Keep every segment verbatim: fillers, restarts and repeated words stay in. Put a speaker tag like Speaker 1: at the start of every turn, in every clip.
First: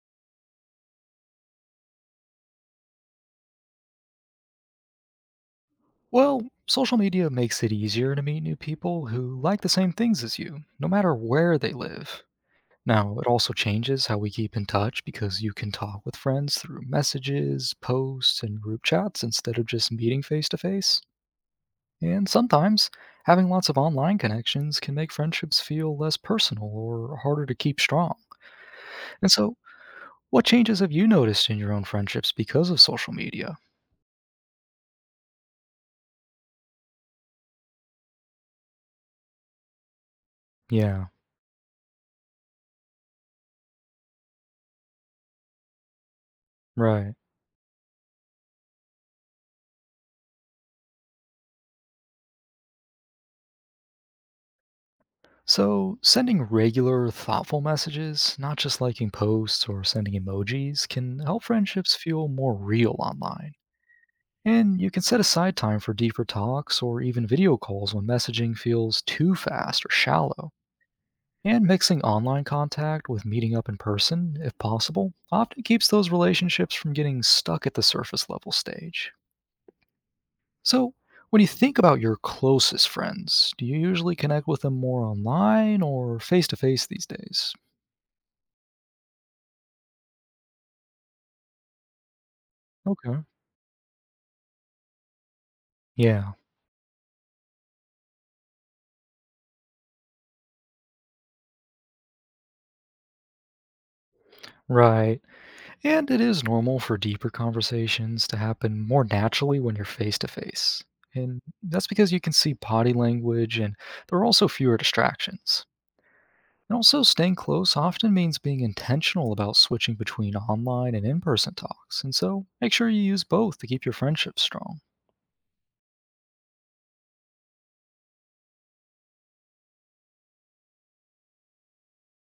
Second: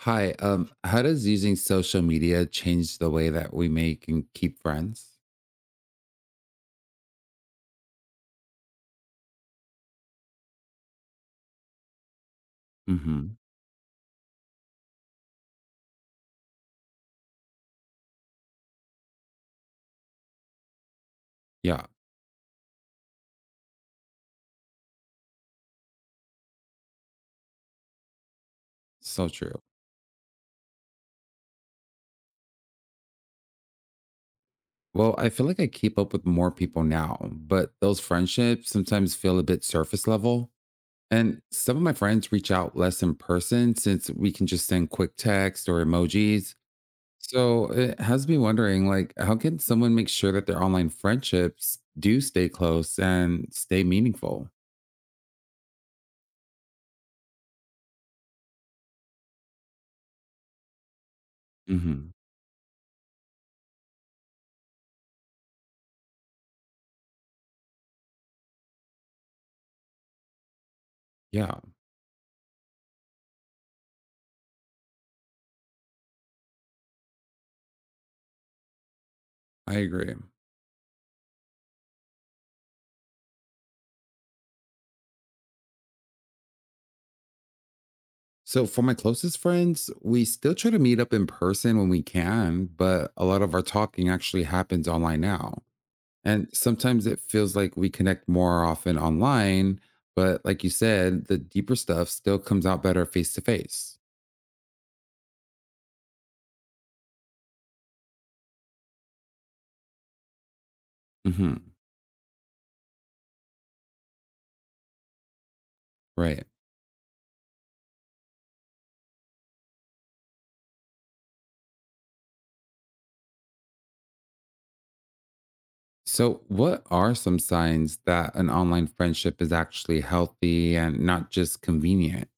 Speaker 1: Hi, um, how does using social media change the way that we make and keep friends?
Speaker 2: Well, social media makes it easier to meet new people who like the same things as you, no matter where they live. Now, it
Speaker 1: Hmm.
Speaker 2: also changes how we keep in touch because you can talk with friends through messages, posts, and group chats instead of just meeting face to face.
Speaker 1: Yeah,
Speaker 2: And sometimes, having lots of online connections can make friendships feel less personal or harder to keep strong.
Speaker 1: so
Speaker 2: And so,
Speaker 1: true.
Speaker 2: what changes have you noticed in your own friendships because of social media?
Speaker 1: Well, I feel like I keep up with more people now, but those friendships sometimes feel a bit surface level.
Speaker 2: Yeah,
Speaker 1: And some of my friends reach out less in person since we can just send quick text or emojis.
Speaker 2: right.
Speaker 1: So it has me wondering, like, how can someone make sure that their online friendships do stay close and stay meaningful?
Speaker 2: So, sending regular, thoughtful messages, not just liking posts or sending emojis, can help friendships
Speaker 1: Hmm.
Speaker 2: feel more real online. And you can set aside time for deeper talks or even video calls when messaging feels too fast or shallow.
Speaker 1: Yeah,
Speaker 2: And mixing online contact with meeting up in person, if possible, often keeps those relationships from getting stuck at the surface level stage.
Speaker 1: I agree.
Speaker 2: So, when you think about your closest friends, do you usually connect with them more online or face to face these days?
Speaker 1: So, for my closest friends, we still try to meet up in person when we can, but
Speaker 2: Okay.
Speaker 1: a lot of our talking actually happens online now.
Speaker 2: Yeah.
Speaker 1: And sometimes it feels like we connect more often online, but like you said, the deeper stuff still comes out better face to face.
Speaker 2: Right. And it is normal for deeper conversations to happen more naturally when you're face to face. And
Speaker 1: Mhm.
Speaker 2: that's because you can see body language and there are also fewer distractions.
Speaker 1: Right.
Speaker 2: And also, staying close often means being intentional about switching between online and in person talks. And so, make sure you use both to keep your friendship strong.
Speaker 1: So, what are some signs that an online friendship is actually healthy and not just convenient?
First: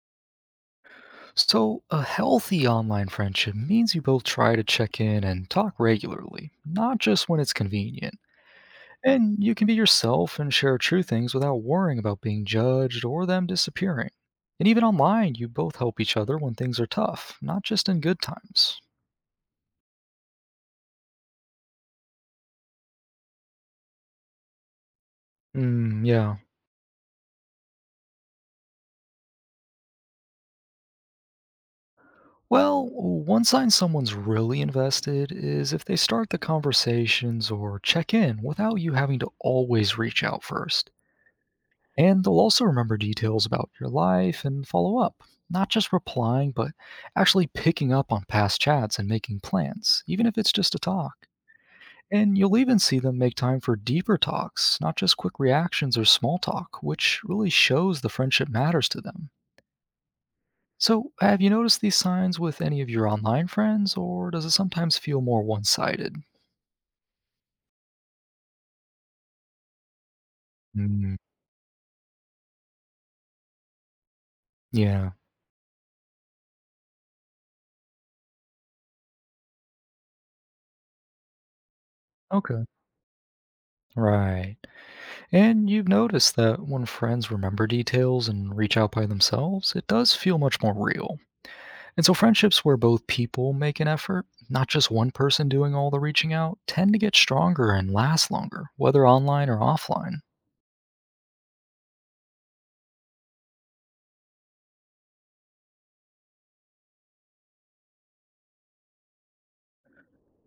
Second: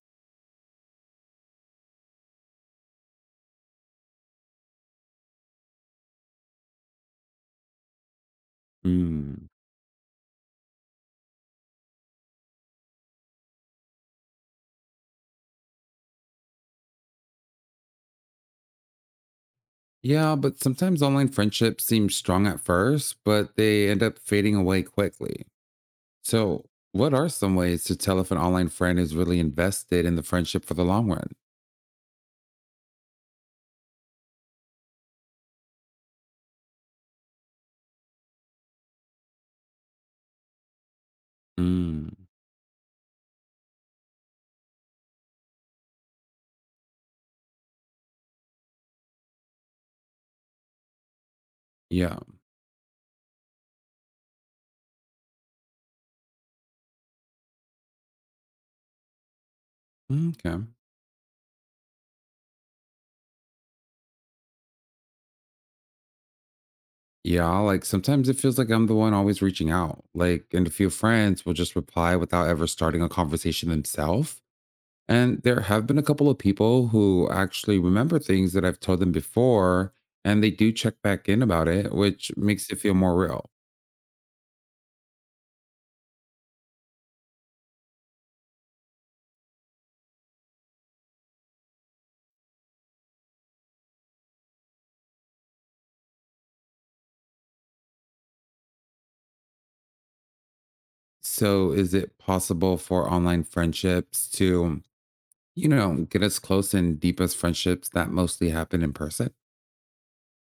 Speaker 2: So, a healthy online friendship means you both try to check in and talk regularly, not just when it's convenient. And
Speaker 1: Mm.
Speaker 2: you can be yourself and share true things without worrying about being judged or them disappearing. And even online, you both help each other when things are tough, not just in good times.
Speaker 1: Yeah, but sometimes online friendships seem strong at first, but they end up fading away quickly.
Speaker 2: Hmm, yeah.
Speaker 1: So, what are some ways to tell if an online friend is really invested in the friendship for the long run?
Speaker 2: Well, one sign someone's really invested is if they start the conversations or check in without you having to always reach out first.
Speaker 1: Mm,
Speaker 2: And they'll also remember details about your life and follow up, not just replying, but actually picking up on past chats and making plans, even if it's just a talk.
Speaker 1: yeah.
Speaker 2: And you'll even see them make time for deeper talks, not just quick reactions or small talk, which really shows the friendship matters to them.
Speaker 1: Okay.
Speaker 2: So, have you noticed these signs with any of your online friends, or does it sometimes feel more one sided?
Speaker 1: Yeah. Like sometimes it feels like I'm the one always reaching out. Like, and a few
Speaker 2: Mm,
Speaker 1: friends will just reply without ever starting a conversation themselves.
Speaker 2: yeah.
Speaker 1: And there have been a couple of people who actually remember things that I've told them before, and they do check back in about it, which
Speaker 2: Okay.
Speaker 1: makes it feel more real.
Speaker 2: Right. And you've noticed that when friends remember details and reach out by themselves, it does feel much more real. And so friendships where both people make an effort, not just one person doing all the reaching out, tend to get stronger and last longer, whether online or offline.
Speaker 1: So, is it possible for online friendships to, you know, get us close and deepest friendships that mostly happen in person?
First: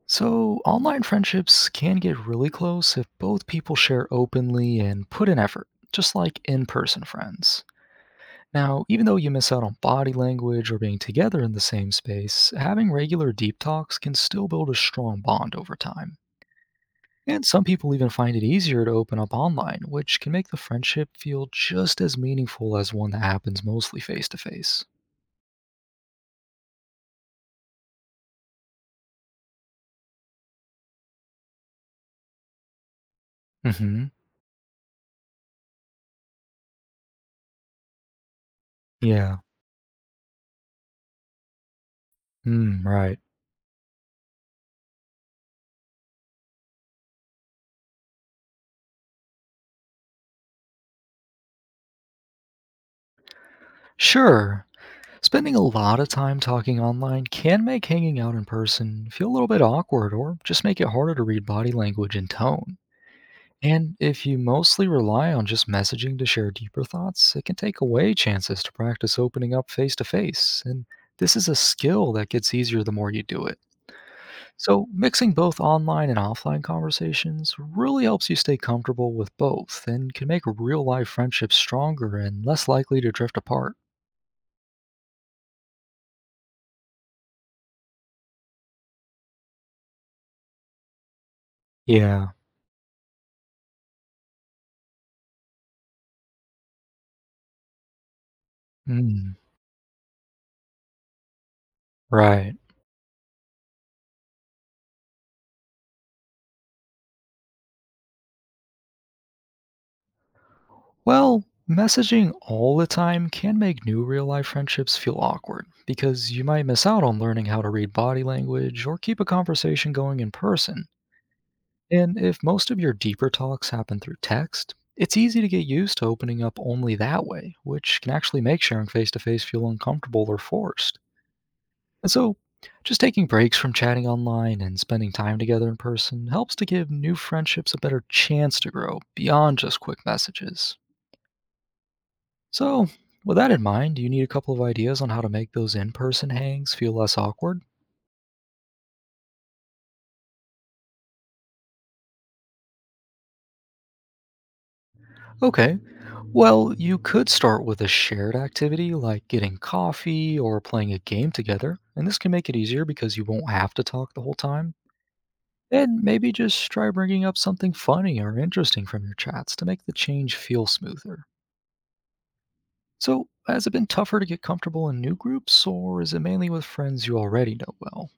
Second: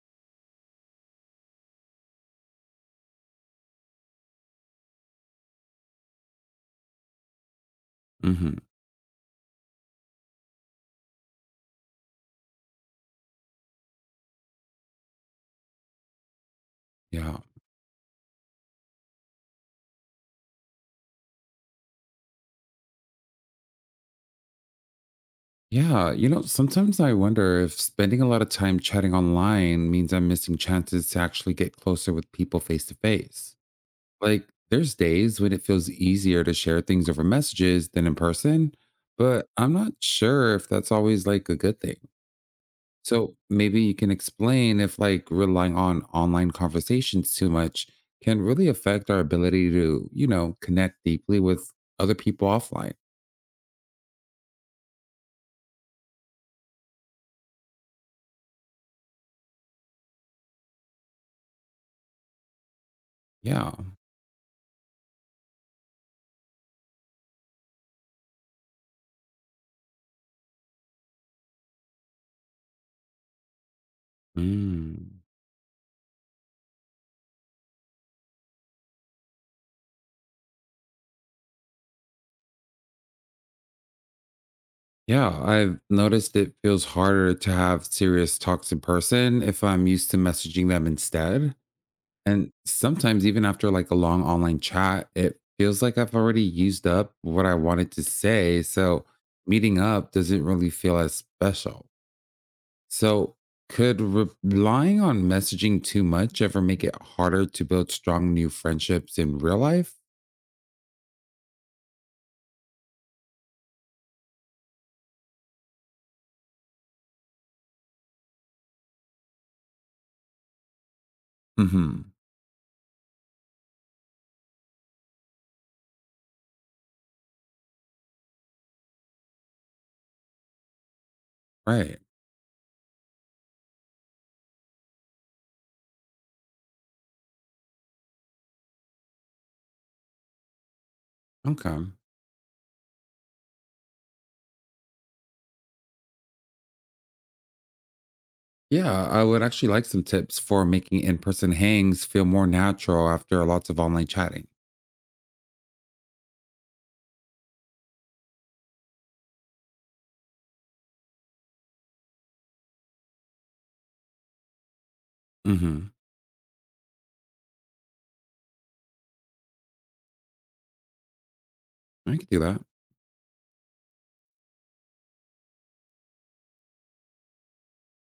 Speaker 2: So, online friendships can get really close if both people share openly and put in effort, just like in person friends.
Speaker 1: Hmm.
Speaker 2: Now, even though you miss out on body language or being together in the same space, having regular deep talks can still build a strong bond over time.
Speaker 1: Yeah.
Speaker 2: And some people even find it easier to open up online, which can make the friendship feel just as meaningful as one that happens mostly face to face.
Speaker 1: Yeah. You know, sometimes I wonder if spending a lot of time chatting online means I'm missing chances to actually get closer with people face to face.
Speaker 2: Hmm.
Speaker 1: Like, there's days when it feels easier to share things over messages than in person,
Speaker 2: Yeah.
Speaker 1: but I'm not sure if that's always like a good thing.
Speaker 2: Mm, right.
Speaker 1: So maybe you can explain if like relying on online conversations too much can really affect our ability to, you know, connect deeply with other people offline.
Speaker 2: Sure. Spending a lot of time talking online can make hanging out in person feel a little bit awkward or just make it harder to read body language and tone.
Speaker 1: Yeah.
Speaker 2: And if you mostly rely on just messaging to share deeper thoughts, it can take away chances to practice opening up face to face. And this is a skill that gets easier the more you do it. So,
Speaker 1: Mm.
Speaker 2: mixing both online and offline conversations really helps you stay comfortable with both and can make real life friendships stronger and less likely to drift apart.
Speaker 1: Yeah, I've noticed it feels harder to have serious talks in person if I'm used to messaging them instead.
Speaker 2: Yeah.
Speaker 1: And sometimes even after like a long online chat, it feels like I've already used up what I wanted to say, so
Speaker 2: Mm,
Speaker 1: meeting up doesn't really feel as special.
Speaker 2: right.
Speaker 1: So, could relying on messaging too much ever make it harder to build strong new friendships in real life?
Speaker 2: Well, messaging all the time can make new real life friendships feel awkward because you might miss out on learning how to read body language or keep a conversation going in person.
Speaker 1: Hmm.
Speaker 2: And if most of your deeper talks happen through text, it's easy to get used to opening up only that way, which can actually make sharing face to face feel uncomfortable or forced.
Speaker 1: Right.
Speaker 2: And so, just taking breaks from chatting online and spending time together in person helps to give new friendships a better chance to grow beyond just quick messages.
Speaker 1: Okay.
Speaker 2: So, with that in mind, do you need a couple of ideas on how to make those in person hangs feel less awkward?
Speaker 1: Yeah, I would actually like some tips for making in person hangs feel more natural after lots of online chatting.
Speaker 2: Okay. Well, you could start with a shared activity like getting coffee or playing a game together, and this can make it easier because you won't have to talk the whole time.
Speaker 1: Hmm.
Speaker 2: And maybe just try bringing up something funny or interesting from your chats to make the change feel smoother.
Speaker 1: I can do that.
Speaker 2: So, has it been tougher to get comfortable in new groups, or is it mainly with friends you already know well?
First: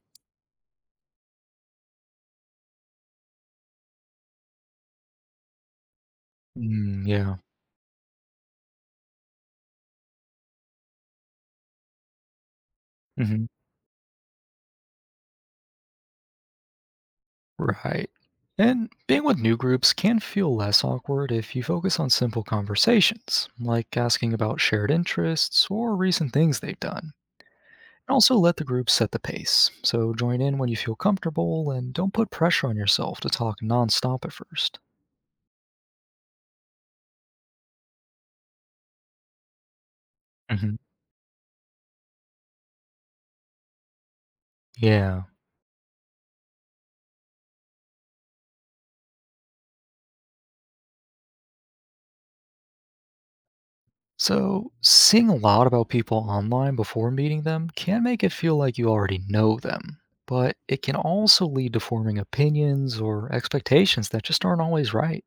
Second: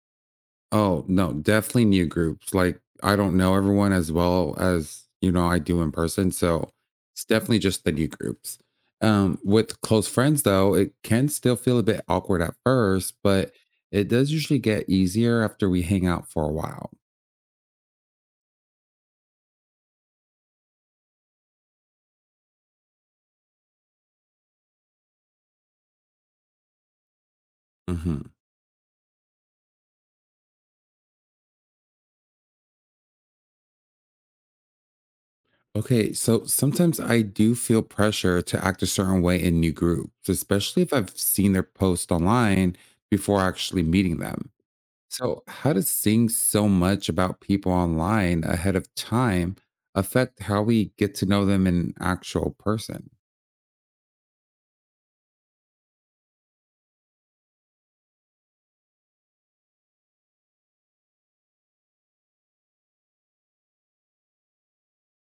Speaker 1: Oh, no, definitely new groups. Like, I don't know everyone as well as, you know, I do in person. So
Speaker 2: Mm,
Speaker 1: it's
Speaker 2: yeah.
Speaker 1: definitely just the new groups. Um, with close friends, though, it can still feel a bit awkward at first,
Speaker 2: Hmm.
Speaker 1: but it does usually get easier after we hang out for a while.
Speaker 2: Right. And being with new groups can feel less awkward if you focus on simple conversations, like asking about shared interests or recent things they've done. And
Speaker 1: Hmm.
Speaker 2: also let the group set the pace. So join in when you feel comfortable and don't put pressure on yourself to talk nonstop at first.
Speaker 1: Okay, so sometimes I do feel pressure to act a certain way in new groups,
Speaker 2: Hmm.
Speaker 1: especially if I've seen their post online before actually meeting them.
Speaker 2: Yeah.
Speaker 1: So, how does seeing so much about people online ahead of time affect how we get to know them in actual person?
Speaker 2: So seeing a lot about people online before meeting them can make it feel like you already know them, but it can also lead to forming opinions or expectations that just aren't always right.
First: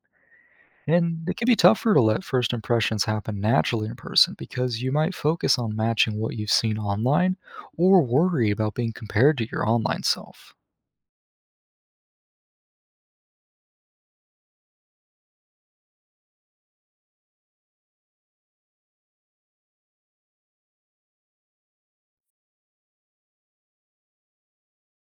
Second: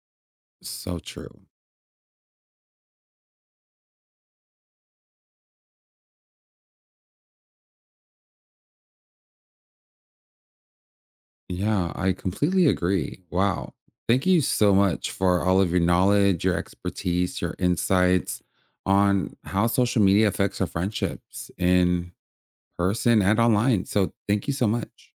Speaker 1: So
Speaker 2: And it
Speaker 1: true.
Speaker 2: can be tougher to let first impressions happen naturally in person because you might focus on matching what you've seen online or worry about being compared to your online self.
Speaker 1: Yeah, I completely agree. Wow. Thank you so much for all of your knowledge, your expertise, your insights on how social media affects our friendships in person and online. So, thank you so much.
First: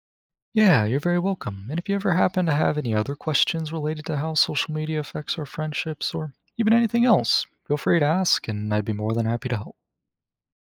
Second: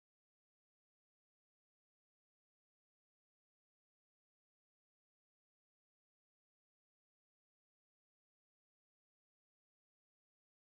Speaker 2: Yeah, you're very welcome. And if you ever happen to have any other questions related to how social media affects our friendships or even anything else, feel free to ask and I'd be more than happy to help.